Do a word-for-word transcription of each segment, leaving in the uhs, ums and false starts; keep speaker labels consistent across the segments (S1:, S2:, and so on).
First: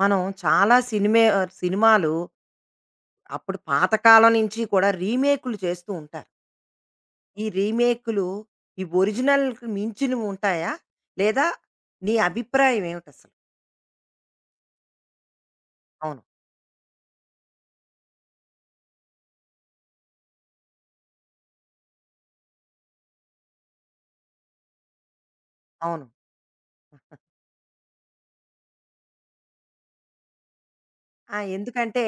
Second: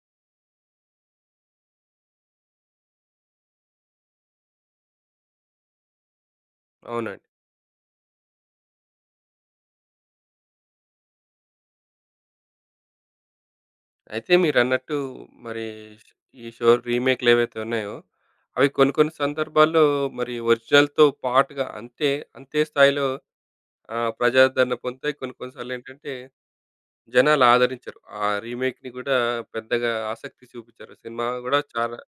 S1: మనం చాలా సినిమే సినిమాలు అప్పుడు పాతకాలం నుంచి కూడా రీమేకులు చేస్తూ ఉంటారు.
S2: అవునండి.
S1: ఈ రీమేకులు ఈ ఒరిజినల్‌కి మించినవి ఉంటాయా? లేదా నీ అభిప్రాయం ఏమిటసలు?
S2: అయితే మీరన్నట్టు మరి ష్
S1: అవును.
S2: ఈ షో రీమేక్‌లేవైతే ఉన్నాయో, అవి కొన్ని కొన్ని సందర్భాల్లో మరి ఒరిజినల్‌తో పాటుగా అంతే, అంతే స్థాయిలో ఆహ్, ప్రజాదరణ పొందుతాయి. కొన్ని కొన్ని
S1: అవును.
S2: సార్లేంటంటే జనాలు ఆదరించరు. ఆ రీమేక్‌ని కూడా పెద్దగా ఆసక్తి చూపించరు. సినిమా
S1: ఆ!
S2: గూడా చాలా
S1: ఎందుకంటే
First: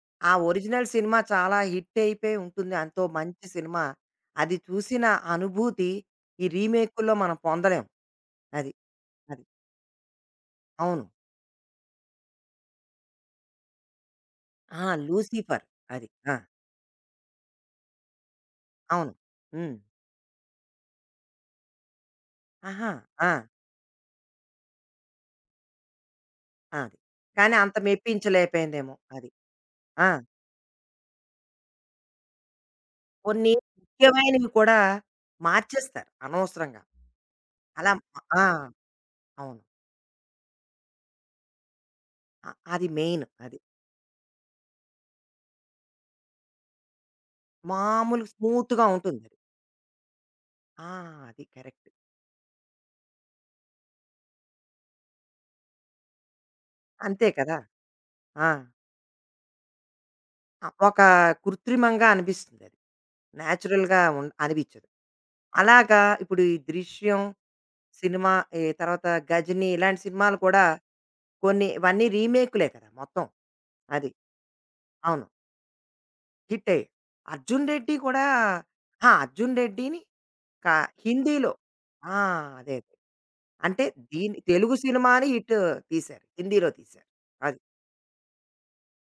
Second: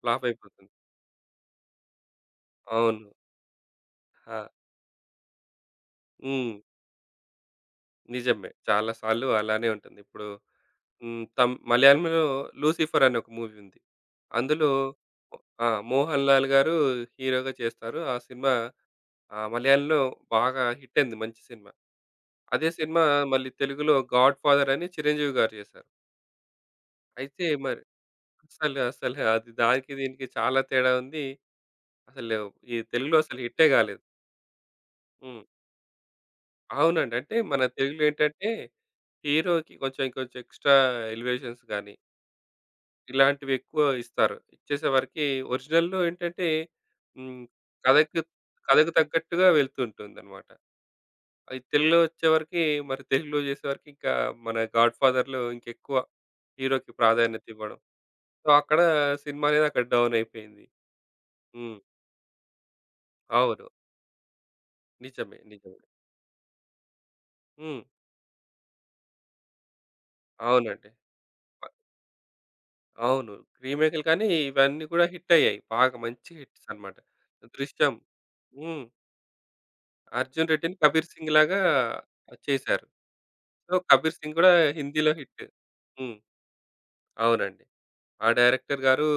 S2: ఫ్లాప్
S1: ఆ
S2: అయిపోతుంది.
S1: ఒరిజినల్ సినిమా చాలా హిట్ అయిపోయి ఉంటుంది. ఎంతో
S2: అవును.
S1: మంచి సినిమా.
S2: ఆ!
S1: అది చూసిన అనుభూతి ఈ
S2: హ్మ్.
S1: రీమేకుల్లో మనం పొందలేం.
S2: నిజమే.
S1: అది.
S2: చాలా సార్లు
S1: అది.
S2: అలానే ఉంటుంది. ఇప్పుడు
S1: అవును.
S2: హ్మ్. తమ్ మలయాళంలో 'లూసిఫర్' అనే ఒక మూవీ ఉంది. అందులో
S1: ఆ! 'లూసిఫర్'
S2: ఆ!
S1: అది.
S2: మోహన్
S1: ఆ!
S2: లాల్ గారు హీరోగా చేస్తారు. ఆ సినిమా
S1: అవును.
S2: ఆహ్,
S1: హ్మ్.
S2: మలయాళంలో బాగా హిట్ అయింది. మంచి సినిమా. అదే
S1: ఆహా!
S2: సినిమా
S1: ఆ!
S2: మళ్ళీ తెలుగులో 'గాడ్‌ఫాదర్' అని చిరంజీవి గారు చేశారు.
S1: అది.
S2: అయితే
S1: కానీ అంత
S2: మరి అసలు,
S1: మెప్పించలేకపోయిందేమో
S2: అసలు
S1: అది.
S2: అది దానికి
S1: ఆ!
S2: దీనికి చాలా తేడా ఉంది. అసలు ఈ తెలుగులో అసలు
S1: కొన్ని
S2: హిట్టే కాలేదు.
S1: ముఖ్యమైనవి కూడా
S2: హ్మ్.
S1: మార్చేస్తారు అనవసరంగా.
S2: అవునండి. అంటే మన
S1: అలా
S2: తెలుగులో
S1: ఆ!
S2: ఏంటంటే
S1: అవును.
S2: హీరోకి కొంచెం కొంచెం ఎక్స్‌ట్రా ఎలివేషన్స్ గాని
S1: అ అది మెయిన్
S2: ఇలాంటివి
S1: అది.
S2: ఎక్కువ ఇస్తారు. ఇచ్చేసేవరకి ఒరిజినల్‌లో ఏంటంటే హ్మ్. కథకి
S1: మామూలు స్మూత్‌గా
S2: కథకు
S1: ఉంటుందది.
S2: తగ్గట్టుగా వెళ్తుంటుందన్నమాట.
S1: ఆ! అది
S2: అది
S1: కరెక్ట్.
S2: తెలుగులో వచ్చేవరకి మరి తెలుగులో చేసేవరకి ఇంకా మన 'గాడ్ ఫాదర్'లో ఇంకెక్కువ హీరోకి
S1: అంతే
S2: ప్రాధాన్యత
S1: కదా!
S2: ఇవ్వడం. సో,
S1: ఆ!
S2: అక్కడ సినిమా అనేది అక్కడ డౌన్ అయిపోయింది.
S1: ఆహ్, ఒక
S2: హ్మ్.
S1: కృత్రిమంగా అనిపిస్తుందది.
S2: అవును.
S1: నేచురల్‌గా ఉన్ అనిపించదు.
S2: నిజమే. నిజమే.
S1: అలాగా ఇప్పుడు ఈ 'దృశ్యం'
S2: హ్మ్.
S1: సినిమా, ఈ తర్వాత 'గజినీ' ఇలాంటి సినిమాలు కూడా
S2: అవునండి. ప
S1: కొన్ని ఇవన్నీ రీమేక్‌లే కదా మొత్తం.
S2: అవును. రీమేక్‌లు
S1: అది.
S2: కానీ ఇవన్నీ కూడా
S1: అవును.
S2: హిట్ అయ్యాయి. బాగా మంచి హిట్స్
S1: హిట్టయ్యి.
S2: అన్నమాట.
S1: 'అర్జున్ రెడ్డి'
S2: 'దృశ్యం'
S1: కూడా
S2: హ్మ్.
S1: ఆ! 'అర్జున్ రెడ్డిని'
S2: 'అర్జున్
S1: క
S2: రెడ్డిని' 'కబీర్ సింగ్'
S1: హిందీలో
S2: లాగా
S1: ఆ! అదే.
S2: చేశారు.
S1: అదే.
S2: సో,
S1: అంటే
S2: 'కబీర్ సింగ్'
S1: దీని
S2: గూడా
S1: తెలుగు
S2: హిందీలో
S1: సినిమాని
S2: హిట్.
S1: హిట్
S2: హ్మ్.
S1: తీశారు. హిందీలో తీశారు. అది.
S2: అవునండి. ఆ డైరెక్టర్ గారు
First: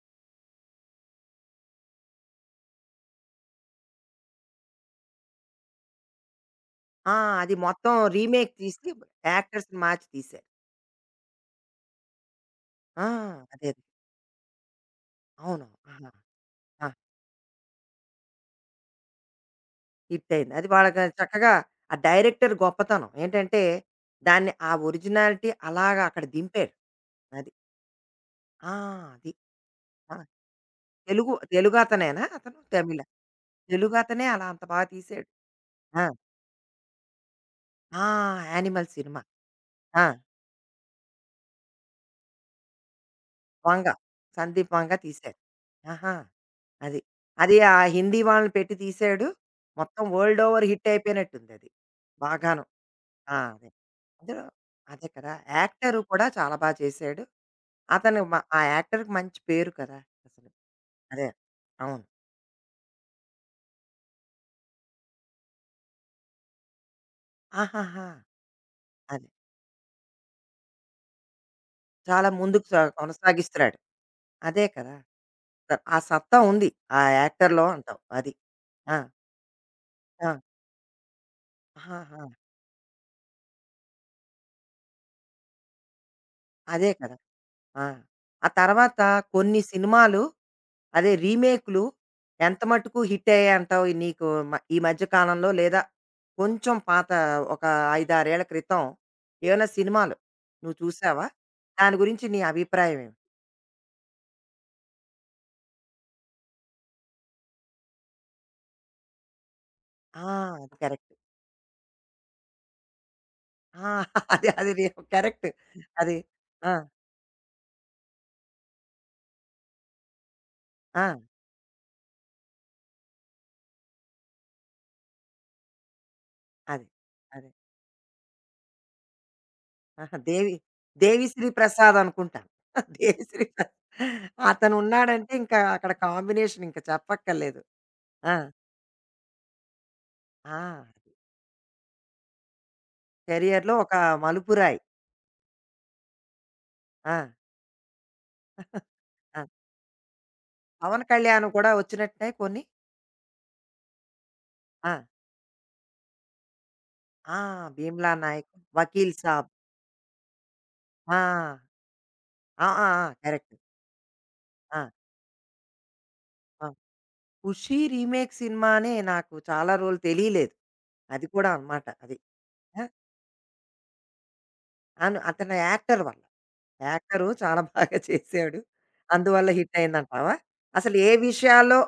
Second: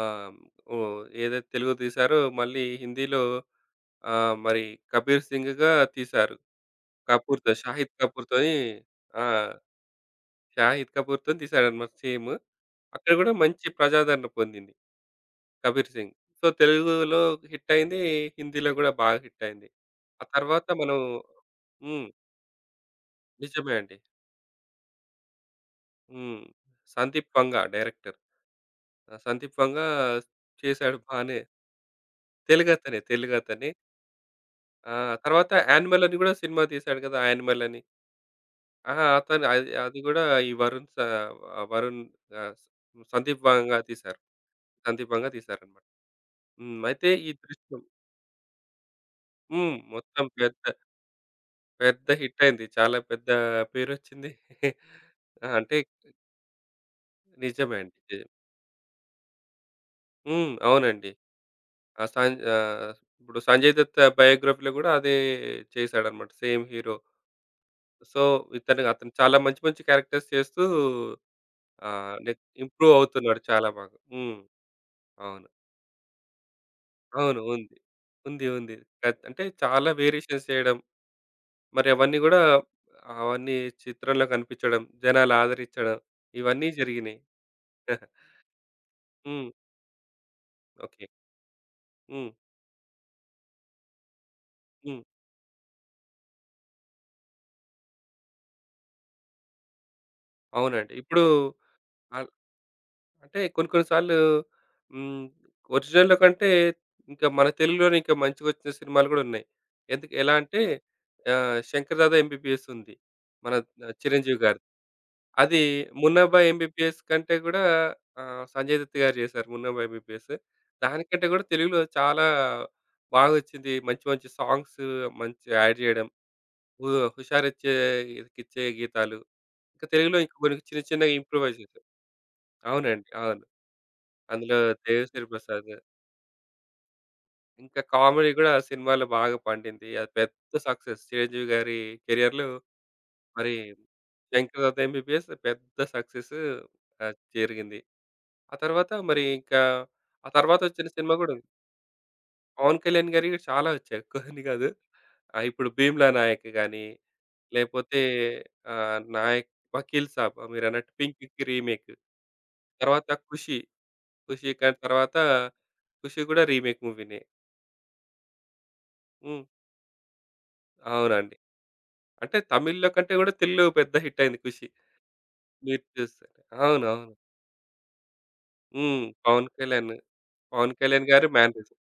S2: ఆహ్, ఓహ్, ఏదైతే తెలుగు తీశారో మళ్ళీ హిందీలో ఆహ్, మరి 'కబీర్ సింగ్‌గా' తీశారు.
S1: ఆ!
S2: కపూర్‌తో,
S1: అది
S2: షాహిద్
S1: మొత్తం రీమేక్
S2: కపూర్‌తోని
S1: తీసి
S2: ఆ!
S1: యాక్టర్స్‌ని మార్చి తీశారు.
S2: షాహిద్ కపూర్‌తోని తీశాడన్నమాట సేమ్.
S1: ఆ!
S2: అక్కడ గూడా మంచి
S1: అదే. అదే
S2: ప్రజాదరణ పొందింది
S1: అవును.
S2: 'కబీర్
S1: ఆహా!
S2: సింగ్'. సో,
S1: ఆ!
S2: తెలుగులో హిట్ అయింది. హిందీలో గూడా బాగా హిట్ అయింది. ఆ
S1: హిట్టయింది.
S2: తర్వాత
S1: అది
S2: మనం
S1: వాళ్ళకి చక్కగా ఆ
S2: హ్మ్.
S1: డైరెక్టర్ గొప్పతనం ఏంటంటే,
S2: నిజమే అండి.
S1: దాన్ని ఆ ఒరిజినాలిటీ అలాగా అక్కడ
S2: హ్మ్.
S1: దింపారు.
S2: సందీప్
S1: అది.
S2: పంగా డైరెక్టర్.
S1: ఆ!
S2: ఆ!
S1: అది.
S2: సందీప్ వంగ
S1: ఆ!
S2: చేశాడు
S1: తెలుగు
S2: బానే.
S1: తెలుగతనేనా అతను?
S2: తెలుగతనే.
S1: తమిళా?
S2: తెలుగతనే.
S1: తెలుగతనే అలా అంత బాగా
S2: ఆ!
S1: తీశాడు.
S2: తర్వాత
S1: ఆ!
S2: 'యానిమల్' అని గూడా సినిమా తీశాడు గదా! 'యానిమల్' అని.
S1: ఆ! యానిమల్
S2: అహా!
S1: సినిమా.
S2: అతను అది అది
S1: ఆ!
S2: గూడా ఈ వరుణ్ స ఆ, వరుణ్ ఆహ్, సందీప్ వంగ
S1: 'వంగ'
S2: తీశారు.
S1: సందీప్ 'వంగ'
S2: సందీప్ వంగ
S1: తీశారు.
S2: తీశారన్నమాట.
S1: ఆహా!
S2: హ్మ్.
S1: అది.
S2: అయితే ఈ
S1: అది ఆ
S2: దృశ్యం
S1: హిందీ వాళ్ళని పెట్టి తీశాడు.
S2: హ్మ్.
S1: మొత్తం
S2: మొత్తం
S1: వరల్డ్
S2: పెద్ద
S1: ఓవర్ హిట్ అయిపోయినట్టుందది.
S2: పెద్ద హిట్టయింది.
S1: బాగాను.
S2: చాలా పెద్ద
S1: ఆ! అదే.
S2: పేరొచ్చింది.
S1: అందులో అదే కదా!
S2: ఆ! అంటే
S1: యాక్టరు కూడా చాలా బా చేశాడు.
S2: నిజమే అండి. నిజమే.
S1: అతను మ ఆ యాక్టర్‌కి మంచి పేరు కదా! అసలు.
S2: హ్మ్. అవునండి.
S1: అదే. అవును.
S2: ఆ! సం ఆహ్, ఇప్పుడు సంజయ్ దత్ బయోగ్రఫీలో గూడా అదే చేశాడన్నమాట. Same hero.
S1: ఆహాహా!
S2: సో, ఇతను అతను
S1: అది.
S2: చాలా మంచి మంచి క్యారెక్టర్స్ చేస్తూ ఆహ్,
S1: చాలా
S2: నెక్
S1: ముందుకు సా
S2: ఇంప్రూవ్ అవుతున్నాడు చాలా
S1: కొనసాగిస్తున్నాడు.
S2: బాగా. హ్మ్.
S1: అదే కదా!
S2: అవును.
S1: స- ఆ సత్తా ఉంది. ఆ
S2: అవును.
S1: యాక్టర్‌లో
S2: ఉంది.
S1: అంటావు. అది.
S2: ఉంది. ఉంది.
S1: ఆ!
S2: కత్ అంటే చాలా
S1: ఆ!
S2: వేరియేషన్స్ చేయడం, మరి అవన్నీ
S1: ఆహాహా!
S2: గూడా అవన్నీ చిత్రంలో కనిపిచ్చడం, జనాలు ఆదరించడం ఇవన్నీ
S1: అదే కదా!
S2: జరిగినియి.
S1: ఆ!
S2: హ్మ్.
S1: ఆ తర్వాత కొన్ని సినిమాలు
S2: ఓకే.
S1: అదే రీమేక్‌లు
S2: హ్మ్.
S1: ఎంత మటుకు హిట్టయ్యాయంటావు? నీకు మ ఈ
S2: హ్మ్.
S1: మధ్య కాలంలో లేదా కొంచెం పాత ఒక ఐదు, ఆరు ఏళ్ల క్రితం ఏమైనా సినిమాలు నువ్వు
S2: అవునండి. ఇప్పుడు
S1: చూసావా? దాని
S2: ఆ
S1: గురించి నీ అభిప్రాయం ఏమిటి?
S2: అంటే కొన్ని కొన్ని సార్లు హ్మ్. ఒరిజినల్‌లో కంటే ఇంకా మన తెలుగులోనే ఇంకా మంచిగొచ్చిన సినిమాలు గూడా ఉన్నాయి. ఎందుకు
S1: ఆ!
S2: ఎలా అంటే
S1: అది కరెక్ట్.
S2: ఆహ్, 'శంకర్ దాదా ఎంబీబీఎస్' ఉంది. మన
S1: ఆ!
S2: ఆహ్, చిరంజీవి
S1: అది
S2: గారిది.
S1: అది నీ కరెక్ట్.
S2: అది
S1: అది.
S2: 'మున్నాబాయ్
S1: ఆ!
S2: ఎంబీబీఎస్' కంటే గూడా ఆహ్, సంజయ్ దత్ గారు జేశారు 'మున్నాబాయ్ ఎంబీబీఎస్.'
S1: ఆ!
S2: దానికంటే గూడా తెలుగులో చాలా బాగొచ్చింది. మంచి మంచి సాంగ్స్ మంచి యాడ్ జేయడం. హు
S1: అది. అదే.
S2: హుషారిచ్చే కిచ్చే గీతాలు. ఇంకా
S1: ఆహా!
S2: తెలుగులో ఇంకా
S1: దేవి
S2: కొన్ని చిన్న చిన్నగా
S1: దేవిశ్రీ
S2: ఇంప్రూవైజ్ చేశారు.
S1: ప్రసాద్ అనుకుంటాను.
S2: అవునండి. అవును.
S1: దేవిశ్రీ ప్రసాద్
S2: అందులో 'దేవిశ్రీ
S1: అతనున్నాడంటే ఇంకా
S2: ప్రసాద్'
S1: అక్కడ కాంబినేషన్ ఇంక చెప్పక్కర్లేదు.
S2: ఇంకా కామెడీ
S1: ఆ!
S2: గూడా సినిమాలో బాగా పండింది. అది పెద్ద
S1: ఆ!
S2: సక్సెస్. చిరంజీవి గారి కెరియర్‌లో మరి
S1: కెరియర్‌లో ఒక మలుపురాయి.
S2: 'శంకర్‌దాదా ఎంబీబీఎస్' పెద్ద సక్సెస్ ఆహ్,
S1: ఆ!
S2: జరిగింది. ఆ తర్వాత మరి
S1: ఆ!
S2: ఇంకా ఆ తర్వాత వచ్చిన
S1: పవన్
S2: సినిమా గూడా
S1: కళ్యాణ్
S2: ఉంది.
S1: కూడా వచ్చినట్టున్నాయి కొన్ని.
S2: పవన్ కళ్యాణ్ గారివి చాలా వచ్చాయి. కొన్ని గాదు.
S1: ఆ!
S2: ఆహ్, ఇప్పుడు 'భీమ్లా నాయక్' గాని,
S1: ఆ!
S2: లేపోతే
S1: 'భీమ్లా నాయక్',
S2: ఆహ్,
S1: 'వకీల్ సాబ్'
S2: 'నాయక్ వకీల్ సాబ్' మీరన్నట్టు
S1: ఆ!
S2: 'పింక్‌కి' రీమేక్.
S1: ఆ! ఆ!
S2: తర్వాత
S1: ఆ! కరెక్ట్.
S2: 'ఖుషి', 'ఖుషి' కానీ
S1: ఆ!
S2: తర్వాత 'ఖుషి' గూడా
S1: ఆ!
S2: రీమేక్ మూవీనే.
S1: 'ఖుషి' రీమేక్ సినిమానే నాకు
S2: హ్మ్.
S1: చాలా రోజులు తెలియలేదు. అది
S2: అవునండి.
S1: కూడా అనమాట అది.
S2: అంటే
S1: ఆ!
S2: తమిళ్‌లో కంటే గూడా తెలుగులో పెద్ద హిట్ అయింది 'ఖుషి'.
S1: అను అతను
S2: మీరు
S1: యాక్టర్ వల్ల.
S2: చూస్తే అవునవును.
S1: యాక్టరు చాలా బాగా చేసాడు.
S2: హ్మ్. పవన్
S1: అందువల్ల హిట్
S2: కళ్యాణ్,
S1: అయిందంటావా?
S2: పవన్
S1: అసలు
S2: కళ్యాణ్
S1: ఏ
S2: గారి మేనరిజం.
S1: విషయాల్లో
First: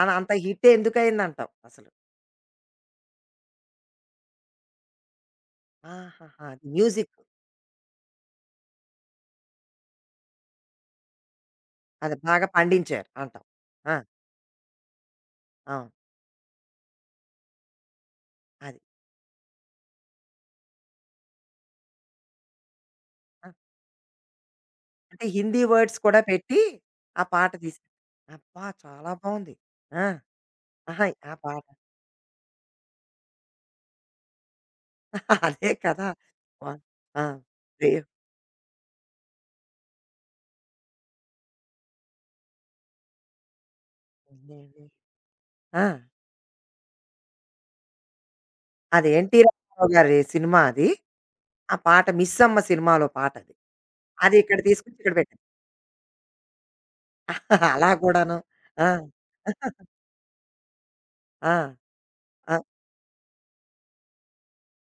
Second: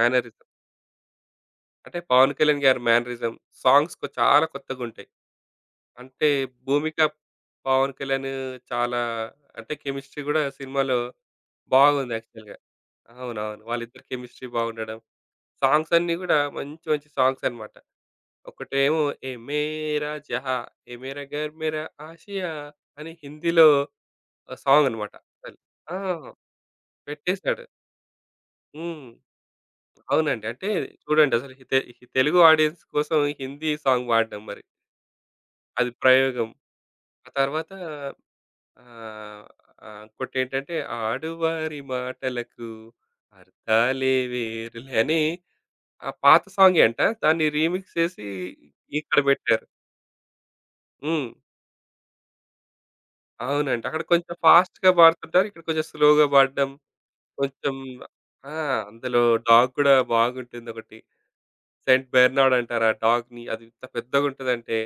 S1: అలా అంత హిట్ ఎందుకయిందంటావు అసలు?
S2: అంటే పవన్ కళ్యాణ్ గారి మేనరిజం సాంగ్స్ కొ చాలా కొత్తగుంటాయి. అంటే
S1: ఆహాహా! అది
S2: 'భూమిక'
S1: మ్యూజిక్.
S2: పవన్ కళ్యాణ్ చాలా అంటే కెమిస్ట్రీ గూడా సినిమాలో బాగుంది
S1: అది బాగా
S2: యాక్చువల్‌గా.
S1: పండించారు అంటాం.
S2: అవునవును.
S1: ఆ!
S2: వాళ్ళిద్దరి కెమిస్ట్రీ బాగుండడం.
S1: అవును.
S2: సాంగ్స్ అన్నీ గూడా మంచి మంచి సాంగ్స్ అన్నమాట.
S1: అది.
S2: ఒకటేమో ఏ మేరా జహా, ఏ మేరా ఘర్ మేరా ఆసియా అని
S1: ఆ!
S2: హిందీలో సాంగ్ అనమాట.
S1: అంటే
S2: అసలు.
S1: హిందీ
S2: ఆ!
S1: వర్డ్స్ కూడా పెట్టి ఆ పాట
S2: పెట్టేసాడు.
S1: తీశారు. అబ్బా!
S2: హ్మ్.
S1: చాలా బావుంది. ఆ!
S2: అవునండి. అంటే
S1: ఆహా! ఆ
S2: చూడండి అసలు
S1: పాట.
S2: ఈ తె ఈ తెలుగు ఆడియన్స్ కోసం ఈ హిందీ సాంగ్ వాడడం మరి.
S1: అదే
S2: అది
S1: కదా!
S2: ప్రయోగం.
S1: వా ఆ!
S2: ఆ తర్వాత
S1: రేవ్
S2: ఆహ్, ఆహ్, ఇంకోటేంటంటే ఆడువారి మాటలకు అర్థాలే వేరులే అని
S1: ఆ!
S2: ఆ పాత సాంగే అంట. దాన్ని రీమిక్స్ చేసి
S1: అది
S2: ఇక్కడ
S1: 'ఎన్టీ
S2: పెట్టారు.
S1: రామారావు' గారి సినిమా అది.
S2: హ్మ్.
S1: ఆ పాట 'మిస్సమ్మ' సినిమాలో పాటది.
S2: అవునండి. అక్కడ
S1: అది
S2: కొంచెం
S1: అది ఇక్కడ
S2: ఫాస్ట్‌గా
S1: తీసుకొచ్చి ఇక్కడ పెట్టారు.
S2: పాడుతుంటారు. ఇక్కడ కొంచెం స్లోగా పాడడం. కొంచెం
S1: అలా కూడాను.
S2: ఆ!
S1: ఆ!
S2: అందులో డాగ్ గూడా బాగుంటుందొకటి.
S1: ఆ!
S2: 'సెయింట్
S1: ఆ!
S2: బెర్నార్డ్' అంటారు ఆ డాగ్‌ని. అది ఎంత పెద్దగుంటదంటే,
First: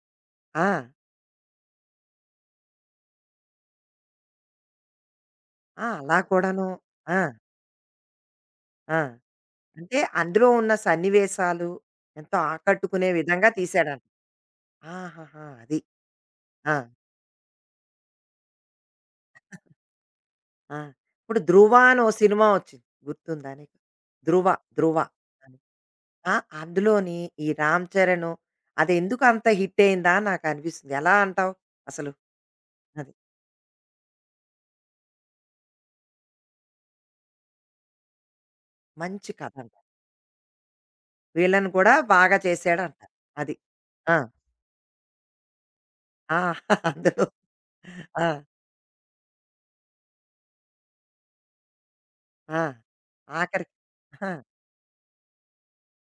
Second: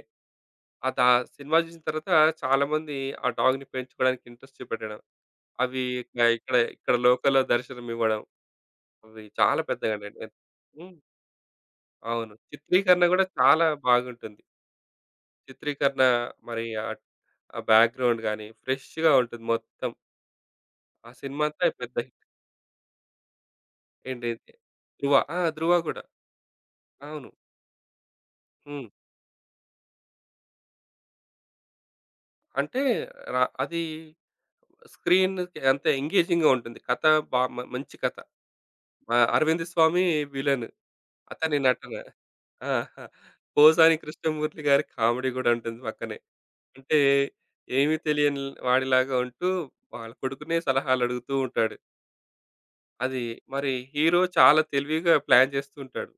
S1: ఆ!
S2: ఆ దా సినిమా జూసిన తర్వాత చాలామంది ఆ డాగ్‌ని పెంచుకోవడానికి ఇంట్రెస్ట్ చూపెట్టడం. అవి
S1: ఆ! అలా
S2: ఇక ఇక్కడ
S1: కూడాను.
S2: ఇక్కడ
S1: ఆ!
S2: లోకల్‌లో దర్శనమివ్వడం.
S1: ఆ!
S2: అవి చాలా
S1: అంటే
S2: పెద్దగానండి.
S1: అందులో ఉన్న
S2: హ్మ్.
S1: సన్నివేశాలు
S2: అవును.
S1: ఎంతో
S2: చిత్రీకరణ
S1: ఆకట్టుకునే
S2: గూడా
S1: విధంగా
S2: చాలా
S1: తీశాడంట.
S2: బాగుంటుంది.
S1: ఆహాహా! అది.
S2: చిత్రీకరణ మరి
S1: ఆ!
S2: ఆ ఆ బ్యాక్‌గ్రౌండ్ గాని ఫ్రెష్‌గా ఉంటుంది మొత్తం.
S1: ఆ!
S2: ఆ
S1: ఇప్పుడు
S2: సినిమా అంతా
S1: 'ధ్రువ'
S2: పెద్ద
S1: అని ఓ సినిమా వచ్చింది. గుర్తుందా నీకు? 'ధ్రువ,
S2: ఏంటేది
S1: ధ్రువ'
S2: 'ధ్రువ' ఆ!
S1: అని.
S2: 'ధ్రువ' గూడా.
S1: ఆ! అందులోని
S2: అవును.
S1: ఈ 'రామ్ చరణ్'
S2: హ్మ్.
S1: అది ఎందుకు అంత హిట్ అయిందా అని నాకనిపిస్తుంది. ఎలా అంటావు అసలు?
S2: అంటే
S1: అది.
S2: ర అది స్క్రీన్‌కి అంత ఎంగేజింగ్‌గా ఉంటుంది. కథ బా మ మంచి కథ. ఆహ్,
S1: మంచి కథ
S2: 'అరవింద్
S1: అంటావు.
S2: స్వామి' విలన్. అతని
S1: విలన్
S2: నటన.
S1: కూడా బాగా
S2: ఆ!
S1: చేశాడంటావు. అది.
S2: పోసాని
S1: ఆ!
S2: కృష్ణమూర్తి గారి కామెడీ గూడా ఉంటుంది పక్కనే.
S1: ఆ!
S2: అంటే
S1: అందులో
S2: ఏమీ
S1: ఆ!
S2: తెలియని వాడిలాగా ఉంటూ వాళ్ళ కొడుకునే సలహాలడుగుతూ ఉంటాడు.
S1: ఆ!
S2: అది మరి
S1: ఆఖరికి
S2: హీరో
S1: ఆ!
S2: చాలా తెలివిగా ప్లాన్ చేస్తూ ఉంటాడు.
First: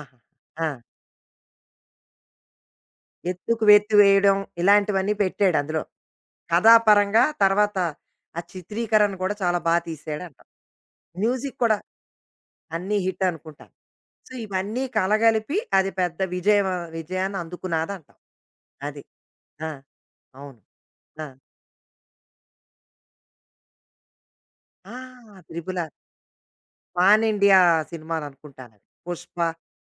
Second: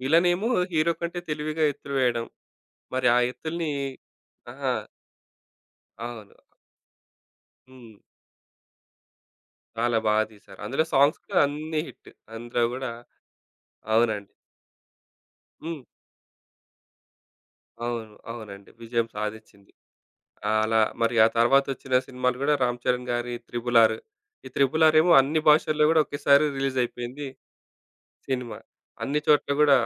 S1: ఆహా!
S2: విలనేమో
S1: ఆ!
S2: హీరో కంటే తెలివిగా ఎత్తులు వేయడం. మరి ఆ
S1: ఎత్తుకు
S2: ఎత్తుల్ని
S1: వెత్తు వేయడం
S2: ఆ!
S1: ఇలాంటివన్నీ పెట్టాడు అందులో.
S2: అవును.
S1: కథాపరంగా తర్వాత
S2: హ్మ్.
S1: ఆ చిత్రీకరణ కూడా చాలా బా
S2: చాలా బాగా
S1: తీశాడంటాం.
S2: తీశారు. అందులో సాంగ్స్ కూడా
S1: మ్యూజిక్ కూడా
S2: అన్నీ హిట్. అందులో గూడా
S1: అన్నీ హిట్ అనుకుంటాను.
S2: అవునండి.
S1: సో, ఇవన్నీ కలగలిపి
S2: హ్మ్.
S1: అది పెద్ద విజయం విజయాన్ని
S2: అవును.
S1: అందుకున్నాదంటాం.
S2: అవునండి.
S1: అది.
S2: విజయం
S1: ఆ!
S2: సాధిచ్చింది.
S1: అవును.
S2: అలా మరి ఆ
S1: ఆ!
S2: తర్వాతొచ్చిన సినిమాలు గూడా 'రామ్ చరణ్' గారి 'త్రిబుల్ ఆర్.' ఈ 'త్రిబుల్
S1: ఆ!
S2: ఆర్' ఏమో అన్ని
S1: 'త్రిబుల్
S2: భాషల్లో
S1: ఆర్'
S2: గూడా ఒకేసారి రిలీజ్
S1: పాన్
S2: అయిపోయింది
S1: ఇండియా
S2: సినిమా.
S1: సినిమాలనుకుంటానవి.
S2: అన్ని
S1: 'పుష్ప'
S2: చోట్ల గూడా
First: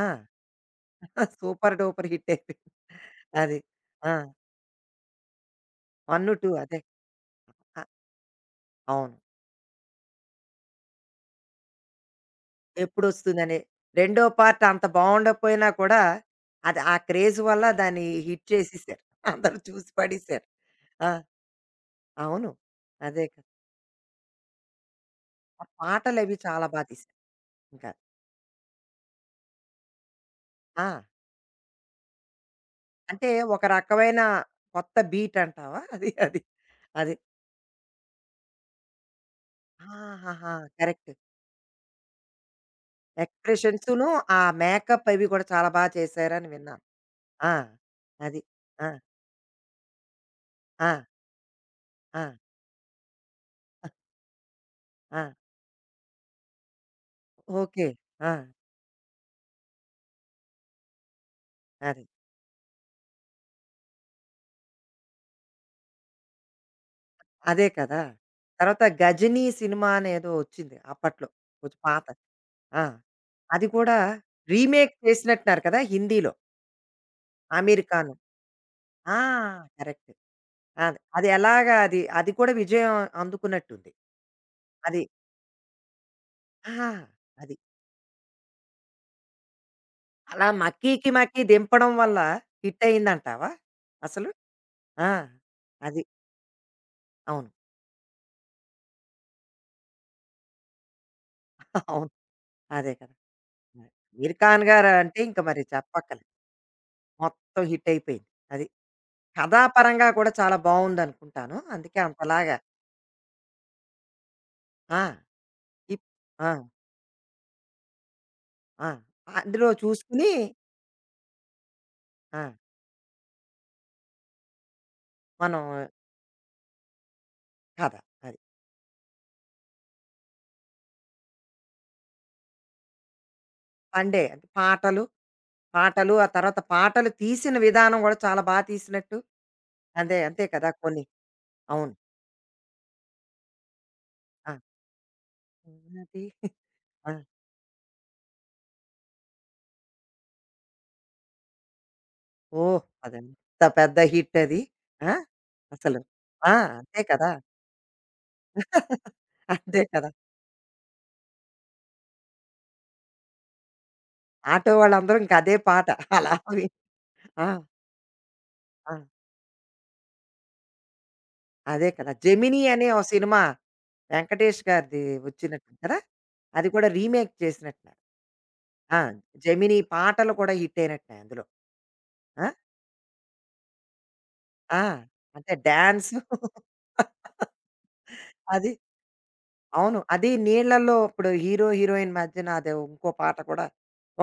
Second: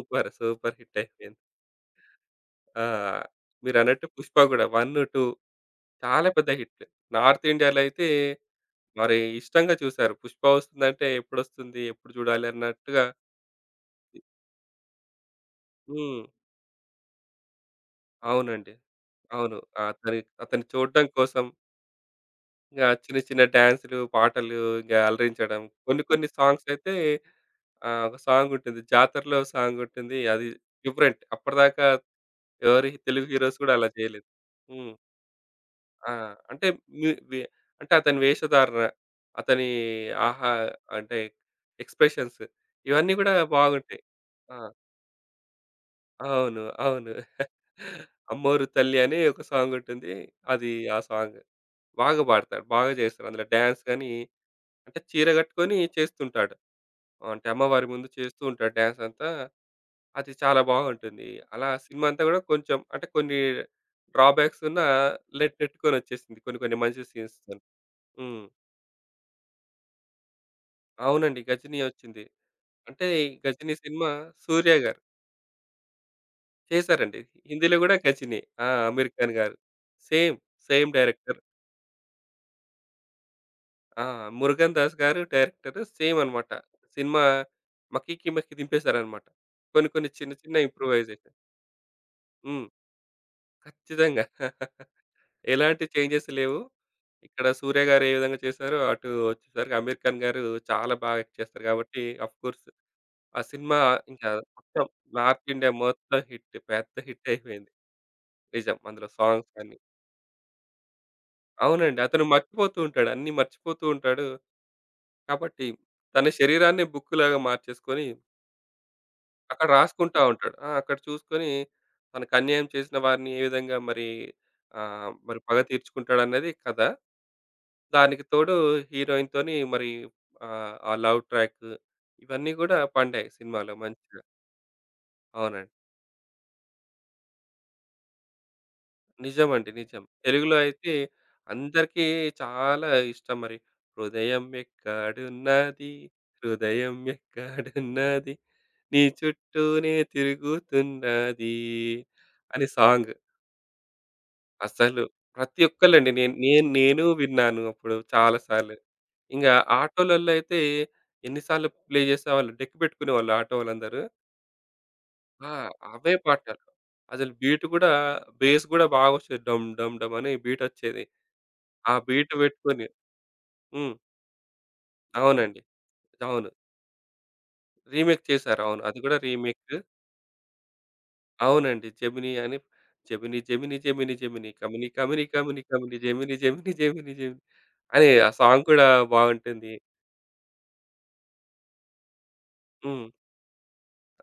S1: ఆ!
S2: సూపర్ హిట్ అయిపోయింది.
S1: సూపర్ డూపర్ హిట్ అయిపోయింది.
S2: ఆ!
S1: అది.
S2: మీరన్నట్టు
S1: ఆ!
S2: 'పుష్ప' గూడా ఒకటి, రెండు
S1: ఒకటి,
S2: చాలా
S1: రెండు
S2: పెద్ద
S1: అదే.
S2: హిట్‌లు. నార్త్ ఇండియాలో
S1: ఆ!
S2: అయితే
S1: అవును.
S2: మరి ఇష్టంగా చూసారు. 'పుష్ప' వస్తుందంటే ఎప్పుడొస్తుంది? ఎప్పుడు చూడాలి? అన్నట్టుగా
S1: ఎప్పుడొస్తుందని. రెండో పార్ట్ అంత బావుండకపోయినా కూడా,
S2: హ్మ్.
S1: అది ఆ క్రేజ్ వల్ల దాన్ని హిట్
S2: అవునండి.
S1: చేసేసారు. అందరూ
S2: అవును.
S1: చూసి
S2: అతని
S1: పడేసారు.
S2: అతన్ని చూడడం
S1: ఆ!
S2: కోసం
S1: అవును.
S2: ఇంగా చిన్న
S1: అదే
S2: చిన్న
S1: కదా!
S2: డాన్సులు, పాటలు ఇంగా అలరించడం.
S1: ఆ
S2: కొన్ని కొన్ని
S1: పాటలవి చాలా బా
S2: సాంగ్సయితే
S1: తీశారు ఇంకా.
S2: ఆహ్, ఒక సాంగుంటుంది. 'జాతరలో' సాంగుంటుంది. అది
S1: ఆ!
S2: డిఫరెంట్. అప్పటిదాకా ఎవరి తెలుగు
S1: అంటే
S2: హీరోస్
S1: ఒక
S2: గూడా అలా
S1: రకమైన
S2: చేయలేదు. హ్మ్.
S1: కొత్త బీట్ అంటావా?
S2: ఆ!
S1: అది అది.
S2: అంటే మ్యూ
S1: అది.
S2: వి అంటే అతని వేషధారణ, అతని ఆహా!
S1: ఆహాహా! కరెక్ట్.
S2: అంటే ఎక్స్‌ప్రెషన్స్ ఇవన్నీ గూడా బాగుంటాయి.
S1: ఎక్స్‌ప్రెషన్సును, ఆ
S2: ఆ!
S1: మేకప్ అవి కూడా చాలా బా చేశారని
S2: అవును.
S1: విన్నాను.
S2: అవును.
S1: ఆ! అది.
S2: 'అమ్మోరు
S1: ఆ!
S2: తల్లి' అని ఒక సాంగ్ ఉంటుంది. అది
S1: ఆ!
S2: ఆ సాంగ్. బాగా
S1: ఆ!
S2: పాడతాడు. బాగా చేస్తాడు. అందులో డాన్స్ గాని అంటే
S1: ఆ!
S2: చీర కట్టుకొని చేస్తుంటాడు. అంటే
S1: ఓకే.
S2: అమ్మవారి ముందు
S1: ఆ!
S2: చేస్తూ ఉంటాడు డాన్స్ అంతా. అది చాలా బాగుంటుంది. అలా సినిమా
S1: అది.
S2: అంతా కూడా కొంచెం అంటే కొన్ని డ్రాబ్యాక్స్ ఉన్నా లెట్టెట్టుకొనొచ్చేసింది. కొన్ని కొన్ని మంచి సీన్స్ తోని.
S1: అదే కదా!
S2: హ్మ్.
S1: తర్వాత 'గజనీ' సినిమా అనేదో వచ్చింది అప్పట్లో.
S2: అవునండి.
S1: కొంచెం
S2: 'గజిని'
S1: పాత.
S2: వచ్చింది.
S1: ఆ!
S2: అంటే ఈ
S1: అది
S2: 'గజిని'
S1: కూడా
S2: సినిమా సూర్య
S1: రీమేక్
S2: గారు
S1: చేసినట్టున్నారు కదా హిందీలో.
S2: చేశారండి. హిందీలో
S1: 'అమీర్
S2: కూడా
S1: ఖాన్.'
S2: 'గజిని.' ఆ! అమీర్
S1: ఆ!
S2: ఖాన్ గారు.
S1: కరెక్ట్.
S2: సేమ్. సేమ్
S1: అది. అది
S2: డైరెక్టర్.
S1: ఎలాగా అది అది కూడా విజయం అందుకున్నట్టుంది.
S2: ఆ! 'మురుగన్ దాస్'
S1: అది.
S2: గారు డైరెక్టర్ సేమ్ అన్నమాట.
S1: ఆ!
S2: సినిమా
S1: అది.
S2: మకికి మకి దింపేశారన్నమాట. కొన్ని కొన్ని చిన్న
S1: అలా
S2: చిన్న
S1: మక్కీకి
S2: ఇంప్రూవైజేషన్.
S1: మక్కీ దింపడం వల్ల
S2: హ్మ్.
S1: హిట్ అయిందంటావా
S2: ఖచ్చితంగా.
S1: అసలు? ఆ!
S2: ఎలాంటి
S1: అది.
S2: చేంజెస్ లేవు. ఇక్కడ
S1: అవును.
S2: 'సూర్య' గారు ఏ విధంగా చేశారో అటు వచ్చేసరికి 'అమీర్ ఖాన్' గారు చాలా బాగా యాక్ట్ చేస్తారు కాబట్టి
S1: అవును.
S2: ఆఫ్‌కోర్స్
S1: అదే కదా!
S2: ఆ సినిమా
S1: మరి
S2: ఇంకా
S1: 'అమీర్ ఖాన్'
S2: మొత్తం
S1: గారంటే ఇంక
S2: నార్త్
S1: మరి
S2: ఇండియా మొత్తం
S1: చెప్పక్కర్లేదు.
S2: హిట్. పెద్ద హిట్
S1: మొత్తం
S2: అయిపోయింది.
S1: హిట్ అయిపోయింది. అది.
S2: నిజం. అందులో సాంగ్స్ అన్నీ.
S1: కథాపరంగా కూడా చాలా బావుందనుకుంటాను. అందుకే
S2: అవునండి. అతను
S1: అంతలాగా
S2: మర్చిపోతూ ఉంటాడు. అన్నీ మర్చిపోతూ ఉంటాడు.
S1: ఆ!
S2: కాబట్టి
S1: ఇప్
S2: తన
S1: ఆ!
S2: శరీరాన్నే బుక్ లాగా మార్చేసుకొని
S1: ఆ!
S2: అక్కడ
S1: అందులో
S2: రాసుకుంటా
S1: చూసుకుని
S2: ఉంటాడు. ఆ! అక్కడ చూసుకొని తనకు
S1: ఆ!
S2: అన్యాయం చేసిన వారిని ఏ విధంగా మరి ఆహ్, మరి పగ
S1: మనం
S2: తీర్చుకుంటాడన్నది కథ.
S1: కథ
S2: దానికి
S1: అది.
S2: తోడు హీరోయిన్‌తోని మరి ఆహ్, ఆ లవ్ ట్రాక్ ఇవన్నీ గూడా పండాయి సినిమాలో
S1: పండే
S2: మంచిగా.
S1: అంటే పాటలు,
S2: అవునండి.
S1: పాటలు ఆ తర్వాత పాటలు తీసిన విధానం గూడా చాలా బా తీసినట్టు.
S2: నిజమండి. నిజం.
S1: అదే అంతే
S2: తెలుగులో
S1: కదా!
S2: అయితే
S1: కొన్ని అవును.
S2: అందరికీ చాలా ఇష్టం మరి. హృదయం
S1: ఆ!
S2: ఎక్కడున్నది,
S1: ఉన్నది
S2: హృదయం
S1: ఆ!
S2: ఎక్కడున్నది, నీ చుట్టూనే తిరుగుతున్నది అని
S1: ఓహ్!
S2: సాంగ్.
S1: అదెంత పెద్ద హిట్ అది.
S2: అసలు
S1: ఆ!
S2: ప్రతి
S1: అసలు
S2: ఒక్కళ్ళండి. నేను
S1: ఆ!
S2: నేను
S1: అంతే
S2: నేను
S1: కదా!
S2: విన్నాను అప్పుడు చాలా సార్లు. ఇంగా
S1: అంతే కదా!
S2: ఆటోలలో అయితే ఎన్ని సార్లు ప్లే చేసేవాళ్ళు. డెక్ పెట్టుకునేవాళ్ళు ఆటో వాళ్ళందరూ.
S1: ఆటో వాళ్ళందరూ ఇంక
S2: ఆ!
S1: అదే పాట.
S2: అవే
S1: అలా
S2: పాటలు.
S1: అవి
S2: అసలు
S1: ఆ!
S2: బీట్ గూడా, బేస్ గూడా
S1: ఆ!
S2: బాగొచ్చేది. డమ్ డమ్ డమ్ అని బీటొచ్చేది.
S1: అదే
S2: ఆ
S1: కదా!
S2: బీట్
S1: 'జెమినీ'
S2: పెట్టుకొని
S1: అనే ఓ సినిమా
S2: హ్మ్.
S1: వెంకటేష్ గారిది
S2: అవునండి.
S1: వచ్చినట్టుంది కదా!
S2: అవును.
S1: అది కూడా రీమేక్ చేసినట్టున్నారు.
S2: రీమేక్ చేశారు. అవును. అది
S1: ఆ!
S2: గూడా రీమేక్.
S1: 'జెమినీ' పాటలు కూడా హిట్ అయినట్టున్నాయి అందులో.
S2: అవునండి. 'జెమినీ'
S1: ఆ!
S2: అని 'జెమినీ జెమినీ జెమినీ జెమినీ
S1: ఆ!
S2: కమినీ కమినీ
S1: అంటే
S2: Kamini Kamini
S1: dance
S2: Gemini Gemini Gemini Gemini' అని ఆ సాంగ్
S1: అది.
S2: కూడా బాగుంటుంది.
S1: అవును. అది నీళ్ళలో ఇప్పుడు హీరో, హీరోయిన్ మధ్యన అదో
S2: హ్మ్.
S1: ఇంకో పాట కూడా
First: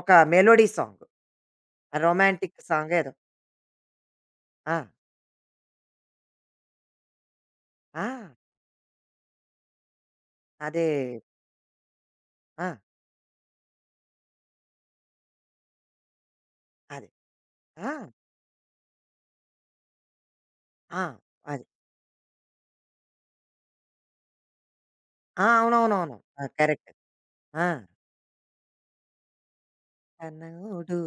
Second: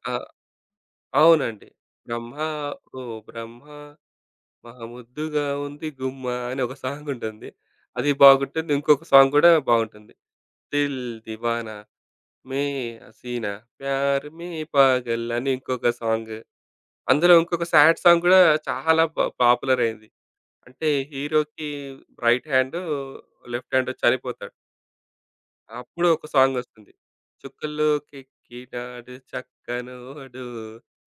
S1: ఒక
S2: ఆ!
S1: Melody song.
S2: అవునండి. 'బ్రహ్మ
S1: రొమాంటిక్ సాంగ్
S2: ఓ
S1: ఏదో.
S2: బ్రహ్మ
S1: ఆ!
S2: మహాముద్దుగా ఉంది గుమ్మ' అని ఒక సాంగ్ ఉంటుంది.
S1: ఆ!
S2: అది బాగుంటుంది. ఇంకొక సాంగ్ కూడా బాగుంటుంది.
S1: అదే.
S2: 'దిల్ దివానా మే
S1: ఆ!
S2: హసీనా ప్యార్ మే పాగల్' అని ఇంకొక సాంగ్.
S1: అదే.
S2: అందులో ఇంకొక
S1: ఆ!
S2: సాడ్ సాంగ్ కూడా చాలా పా పాపులర్ అయింది. అంటే
S1: ఆ! అది.
S2: హీరోకి రైట్ హ్యాండ్, లెఫ్ట్ హ్యాండ్ చనిపోతాడు.
S1: ఆ!
S2: అప్పుడు
S1: అవునవునవును.
S2: ఒక
S1: ఆ!
S2: సాంగొస్తుంది.
S1: కరెక్ట్. ఆ!
S2: 'చుక్కల్లోకి ఎక్కినాడు చక్కనోడు,
S1: 'కన్నోడు'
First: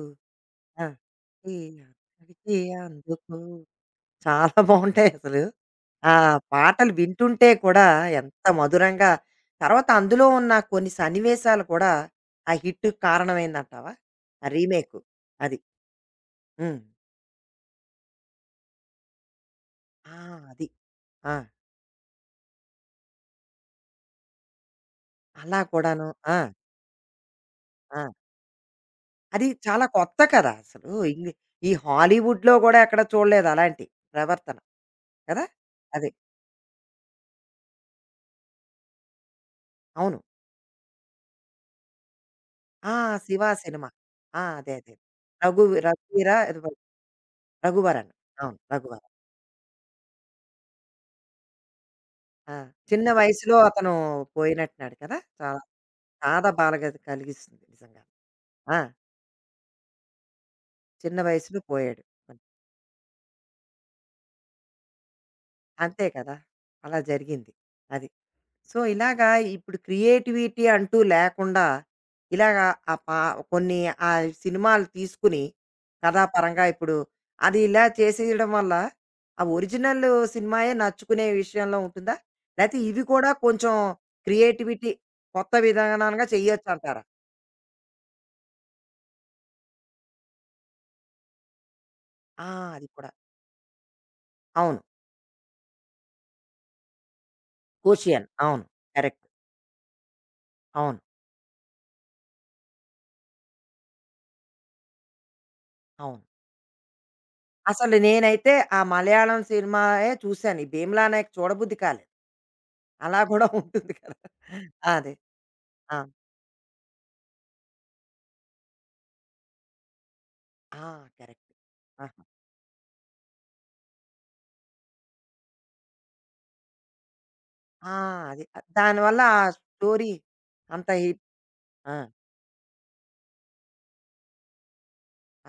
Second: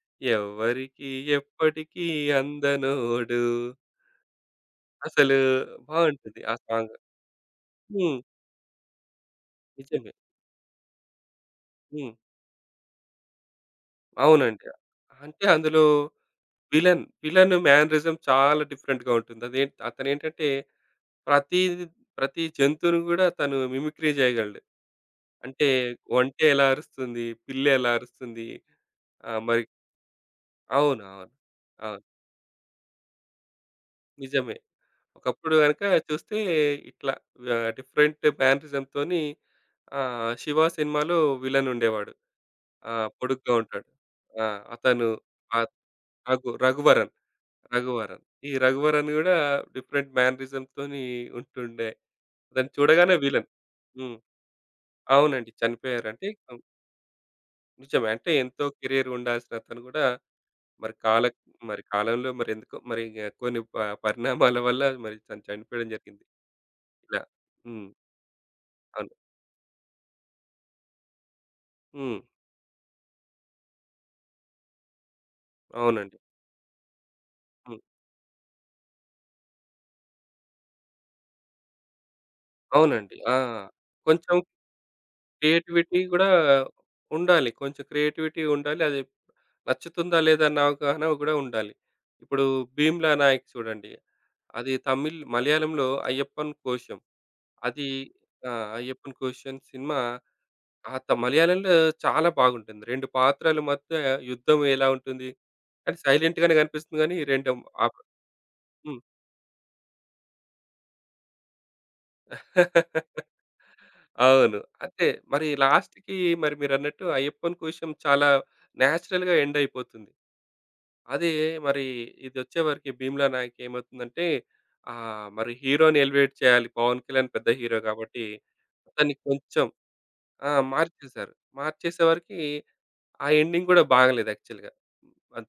S1: ఆ!
S2: ఎవ్వరికీ
S1: ఈ
S2: ఎప్పటికీ
S1: అక్కడికి అందుకు
S2: అందనోడు'
S1: చాలా బావుంటాయి
S2: అసలు
S1: అసలు. ఆ
S2: బావుంటది ఆ
S1: పాటలు
S2: సాంగ్.
S1: వింటుంటే కూడా
S2: హ్మ్.
S1: ఎంత మధురంగా తర్వాత
S2: నిజమే.
S1: అందులో ఉన్న కొన్ని సన్నివేశాలు కూడా
S2: హ్మ్.
S1: ఆ హిట్‌కి కారణమైందంటావా? ఆ
S2: అవునండి.
S1: రీమేకు
S2: అంటే
S1: అది.
S2: అందులో
S1: హ్మ్.
S2: విలన్, విలన్ మేనరిజం చాలా డిఫరెంట్‌గా ఉంటుంది. అదేం
S1: ఆ!
S2: అతనేంటంటే
S1: అది. ఆ!
S2: ప్రతీది ప్రతి జంతువుని గూడా తను మిమిక్రీ చేయగలడు.
S1: అలా
S2: అంటే
S1: కూడాను. ఆ!
S2: ఒంటె ఎలా అరుస్తుంది, పిల్లి ఎలా
S1: ఆ!
S2: అరుస్తుంది, ఆహ్,
S1: అది
S2: మరి
S1: చాలా కొత్త కదా! అసలు
S2: అవునవును. అవును.
S1: ఇంగ్ ఈ
S2: అవును
S1: హాలీవుడ్‌లో గూడా ఎక్కడ చూడలేదు అలాంటి
S2: నిజమే.
S1: ప్రవర్తన. కదా!
S2: ఒకప్పుడు గనుక
S1: అది.
S2: చూస్తే ఇట్లా ఆహ్, డిఫరెంట్ మేనరిజం‌తోని
S1: అవును.
S2: ఆహ్, 'శివ' సినిమాలో విలన్ ఉండేవాడు.
S1: ఆ!
S2: ఆ! పొడుగ్గా
S1: 'శివ'
S2: ఉంటాడు.
S1: సినిమా. ఆ!
S2: ఆ!
S1: అదే అదే.
S2: అతను
S1: రఘు
S2: ఆహ్,
S1: రఘువీర
S2: రఘు
S1: ఏదో
S2: రఘువరన్,
S1: రఘువరన్.
S2: రఘువరన్. ఈ
S1: అవును. రఘువరన్.
S2: రఘువరన్ గూడా డిఫరెంట్ మేనరిజం‌తోని ఉంటుండే.
S1: ఆ!
S2: అతన్ని
S1: చిన్న
S2: చూడగానే విలన్.
S1: వయసులో అతను
S2: హ్మ్.
S1: పోయినట్టున్నాడు కదా!
S2: అవునండి.
S1: చాలా
S2: చనిపోయారు. అంటే
S1: చాలా
S2: హ్మ్.
S1: బాధ కలిగిస్తుంది నిజంగా.
S2: నిజమే. అంటే ఎంతో
S1: ఆ!
S2: కెరీర్ ఉండాల్సిన అతను గూడా మరి
S1: చిన్న
S2: కాల
S1: వయసులో
S2: మరి
S1: పోయాడు.
S2: కాలంలో మరెందుకో మరి ఇంకా కొన్ని ప పరిణామాల వల్ల మరి తను చనిపోవడం
S1: అంతే
S2: జరిగింది.
S1: కదా! అలా
S2: ఇలా.
S1: జరిగింది.
S2: హ్మ్.
S1: అది. సో,
S2: అవును.
S1: ఇలాగా ఇప్పుడు క్రియేటివిటీ అంటూ లేకుండా,
S2: హ్మ్.
S1: ఇలాగా ఆ పా కొన్ని ఆ సినిమాలు తీసుకుని,
S2: అవునండి.
S1: కథాపరంగా ఇప్పుడు అది
S2: హ్మ్.
S1: ఇలా చేసేయడం వల్ల, ఆ ఒరిజినల్ సినిమాయే నచ్చుకునే విషయంలో ఉంటుందా? లేతే ఇవి
S2: అవునండి.
S1: కూడా
S2: ఆ!
S1: కొంచెం
S2: కొంచెం
S1: క్రియేటివిటీ కొత్త
S2: క్రియేటివిటీ
S1: విధానంగా
S2: గూడా
S1: చెయ్యొచ్చంటారా?
S2: ఉండాలి. కొంచెం క్రియేటివిటీ ఉండాలి. అది నచ్చుతుందా లేదా అన్న అవగాహన గూడా ఉండాలి. ఇప్పుడు
S1: ఆ! అది కూడా.
S2: 'భీమ్లా నాయక్' చూడండి. అది
S1: అవును.
S2: తమిళ్ మలయాళంలో 'అయ్యప్పన్ కోశం' అది
S1: 'కోషియన్'
S2: ఆ!
S1: అవును.
S2: 'అయ్యప్పన్
S1: కరెక్ట్.
S2: కోశం' సినిమా ఆ
S1: అవును.
S2: త మలయాళంలో చాలా బాగుంటుంది. రెండు పాత్రల మధ్య యుద్ధం ఎలా ఉంటుంది, అది
S1: అవును.
S2: సైలెంట్ గానే కనిపిస్తుంది గానీ, రెండు
S1: అసలు
S2: ఆప్
S1: నేనైతే ఆ
S2: హ్మ్.
S1: మలయాళం సినిమాయే చూశాను. ఈ 'భీమ్లా నాయక్' చూడబుద్ధి కాలేదు. అలా కూడా ఉంటుంది కదా!
S2: అవును. అంతే.
S1: అదే.
S2: మరి
S1: ఆ!
S2: లాస్ట్‌కి మరి మీరన్నట్టు అయ్యప్పన్ కోశం చాలా నేచురల్‌గా ఎండ్ అయిపోతుంది.
S1: ఆ!
S2: అదే
S1: కరెక్ట్.
S2: మరి
S1: ఆహా!
S2: ఇదొచ్చేవరకి 'భీమ్లా నాయక్' ఏమవుతుందంటే ఆహ్, మరి హీరోని ఎలివేట్ చేయాలి. 'పవన్ కళ్యాణ్' పెద్ద హీరో
S1: ఆ!
S2: కాబట్టి
S1: అది. అ-
S2: అతన్ని
S1: దానివల్ల ఆ
S2: కొంచెం
S1: స్టోరీ
S2: ఆ!
S1: అంత హిట్
S2: మార్చేశారు.
S1: ఆ!
S2: మార్చేసేవరకి ఆ ఎండింగ్ గూడా బాగాలేదు యాక్చువల్‌గా.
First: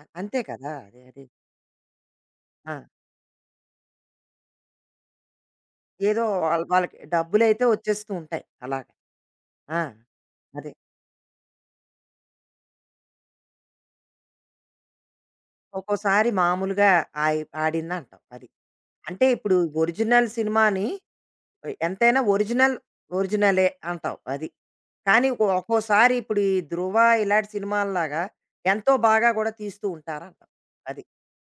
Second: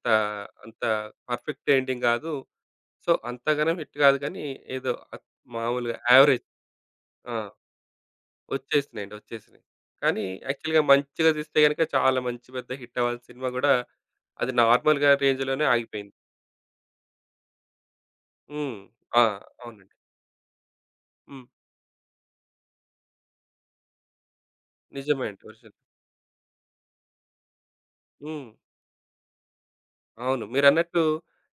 S1: అ అంతే కదా!
S2: అంత
S1: అదే అది.
S2: పర్ఫెక్ట్ ఎండింగ్ గాదు.
S1: ఆ!
S2: సో, అంతగనం హిట్ గాదు కానీ ఏదో అత్ మామూలుగా
S1: ఏదో
S2: యావరేజ్.
S1: వాళ్ళ వాళ్ళకి
S2: ఆ!
S1: డబ్బులైతే వచ్చేస్తూ ఉంటాయి. అలాగా.
S2: వచ్చేసినాయండి. వచ్చేసినాయి.
S1: ఆ!
S2: కానీ
S1: అదే.
S2: యాక్చువల్‌గా మంచిగా తీస్తే గనుక చాలా మంచి పెద్ద హిట్ అవ్వాల్సిన సినిమా గూడా అది నార్మల్‌గా రేంజ్‌లోనే ఆగిపోయింది.
S1: ఒక్కోసారి మామూలుగా ఆయి ఆడిందంటావు. అది.
S2: హ్మ్. ఆ!
S1: అంటే ఇప్పుడు
S2: అవునండి.
S1: ఒరిజినల్ సినిమాని
S2: హ్మ్.
S1: ఎంతైనా ఒరిజినల్, ఒరిజినలే అంటావు. అది.
S2: నిజమే
S1: కానీ
S2: అండి.
S1: ఒ
S2: ఒరిజినల్.
S1: ఒక్కోసారి ఇప్పుడు ఈ 'ధ్రువ' ఇలాంటి సినిమాల్లాగా
S2: హ్మ్.
S1: ఎంతో బాగా కూడా తీస్తూ
S2: అవును.
S1: ఉంటారంటావు.
S2: మీరన్నట్టు
S1: అది.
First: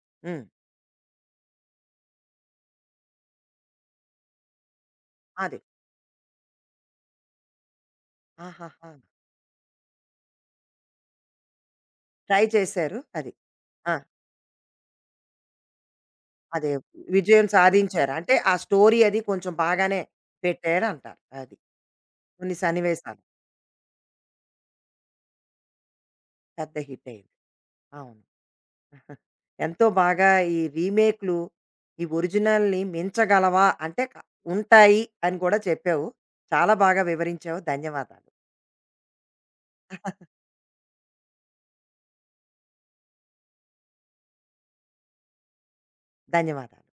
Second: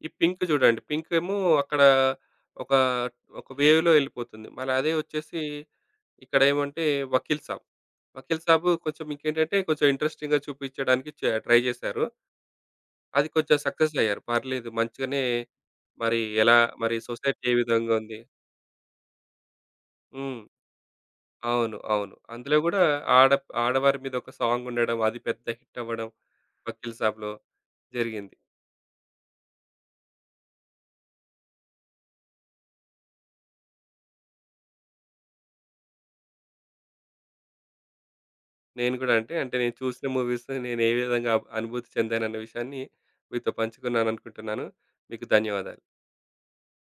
S2: ఈ 'పింక్'
S1: హ్మ్.
S2: చూడండి. 'పింక్' ఏమో అక్కడ ఒక, ఒక వేవ్‌లో ఎళ్ళిపోతుంది. మళ్ళ అదే వచ్చేసి
S1: అది.
S2: ఇక్కడ ఏమంటే 'వకీల్ సాబ్.' 'వకీల్ సాబ్'
S1: ఆహాహా!
S2: కొంచెం ఇంకేంటంటే కొంచెం ఇంట్రెస్టింగ్‌గా చూపించడానికి చ ట్రై చేశారు.
S1: ట్రై చేశారు.
S2: అది
S1: అది.
S2: కొంచెం
S1: ఆ!
S2: సక్సెస్ అయ్యారు. పర్లేదు మంచిగానే మరి ఎలా
S1: అదే
S2: మరి సొసైటీ
S1: విజయం
S2: ఏ విధంగా
S1: సాధించారు.
S2: ఉంది?
S1: అంటే ఆ స్టోరీ అది కొంచెం బాగానే
S2: హ్మ్.
S1: పెట్టారంటారు. అది.
S2: అవును. అవును.
S1: కొన్ని
S2: అందులో గూడా
S1: సన్నివేశాలు.
S2: ఆడ ఆడవారి మీద ఒక సాంగ్ ఉండడం. అది పెద్ద హిట్ అవ్వడం
S1: పెద్ద
S2: 'వకీల్
S1: హిట్ అయింది.
S2: సాబ్‌లో'
S1: అవును.
S2: జరిగింది.
S1: ఎంతో బాగా ఈ రీమేక్‌లు ఈ ఒరిజినల్‌ని మించగలవా? అంటే క ఉంటాయి అని కూడా చెప్పావు. చాలా బాగా వివరించావు. ధన్యవాదాలు.
S2: నేను గూడా అంటే, అంటే నేను చూసిన మూవీస్ నేను ఏ విధంగా అబ్- అనుభూతి చెందానన్న విషయాన్ని మీతో పంచుకున్నాననుకుంటున్నాను. మీకు ధన్యవాదాలు.
S1: ధన్యవాదాలు.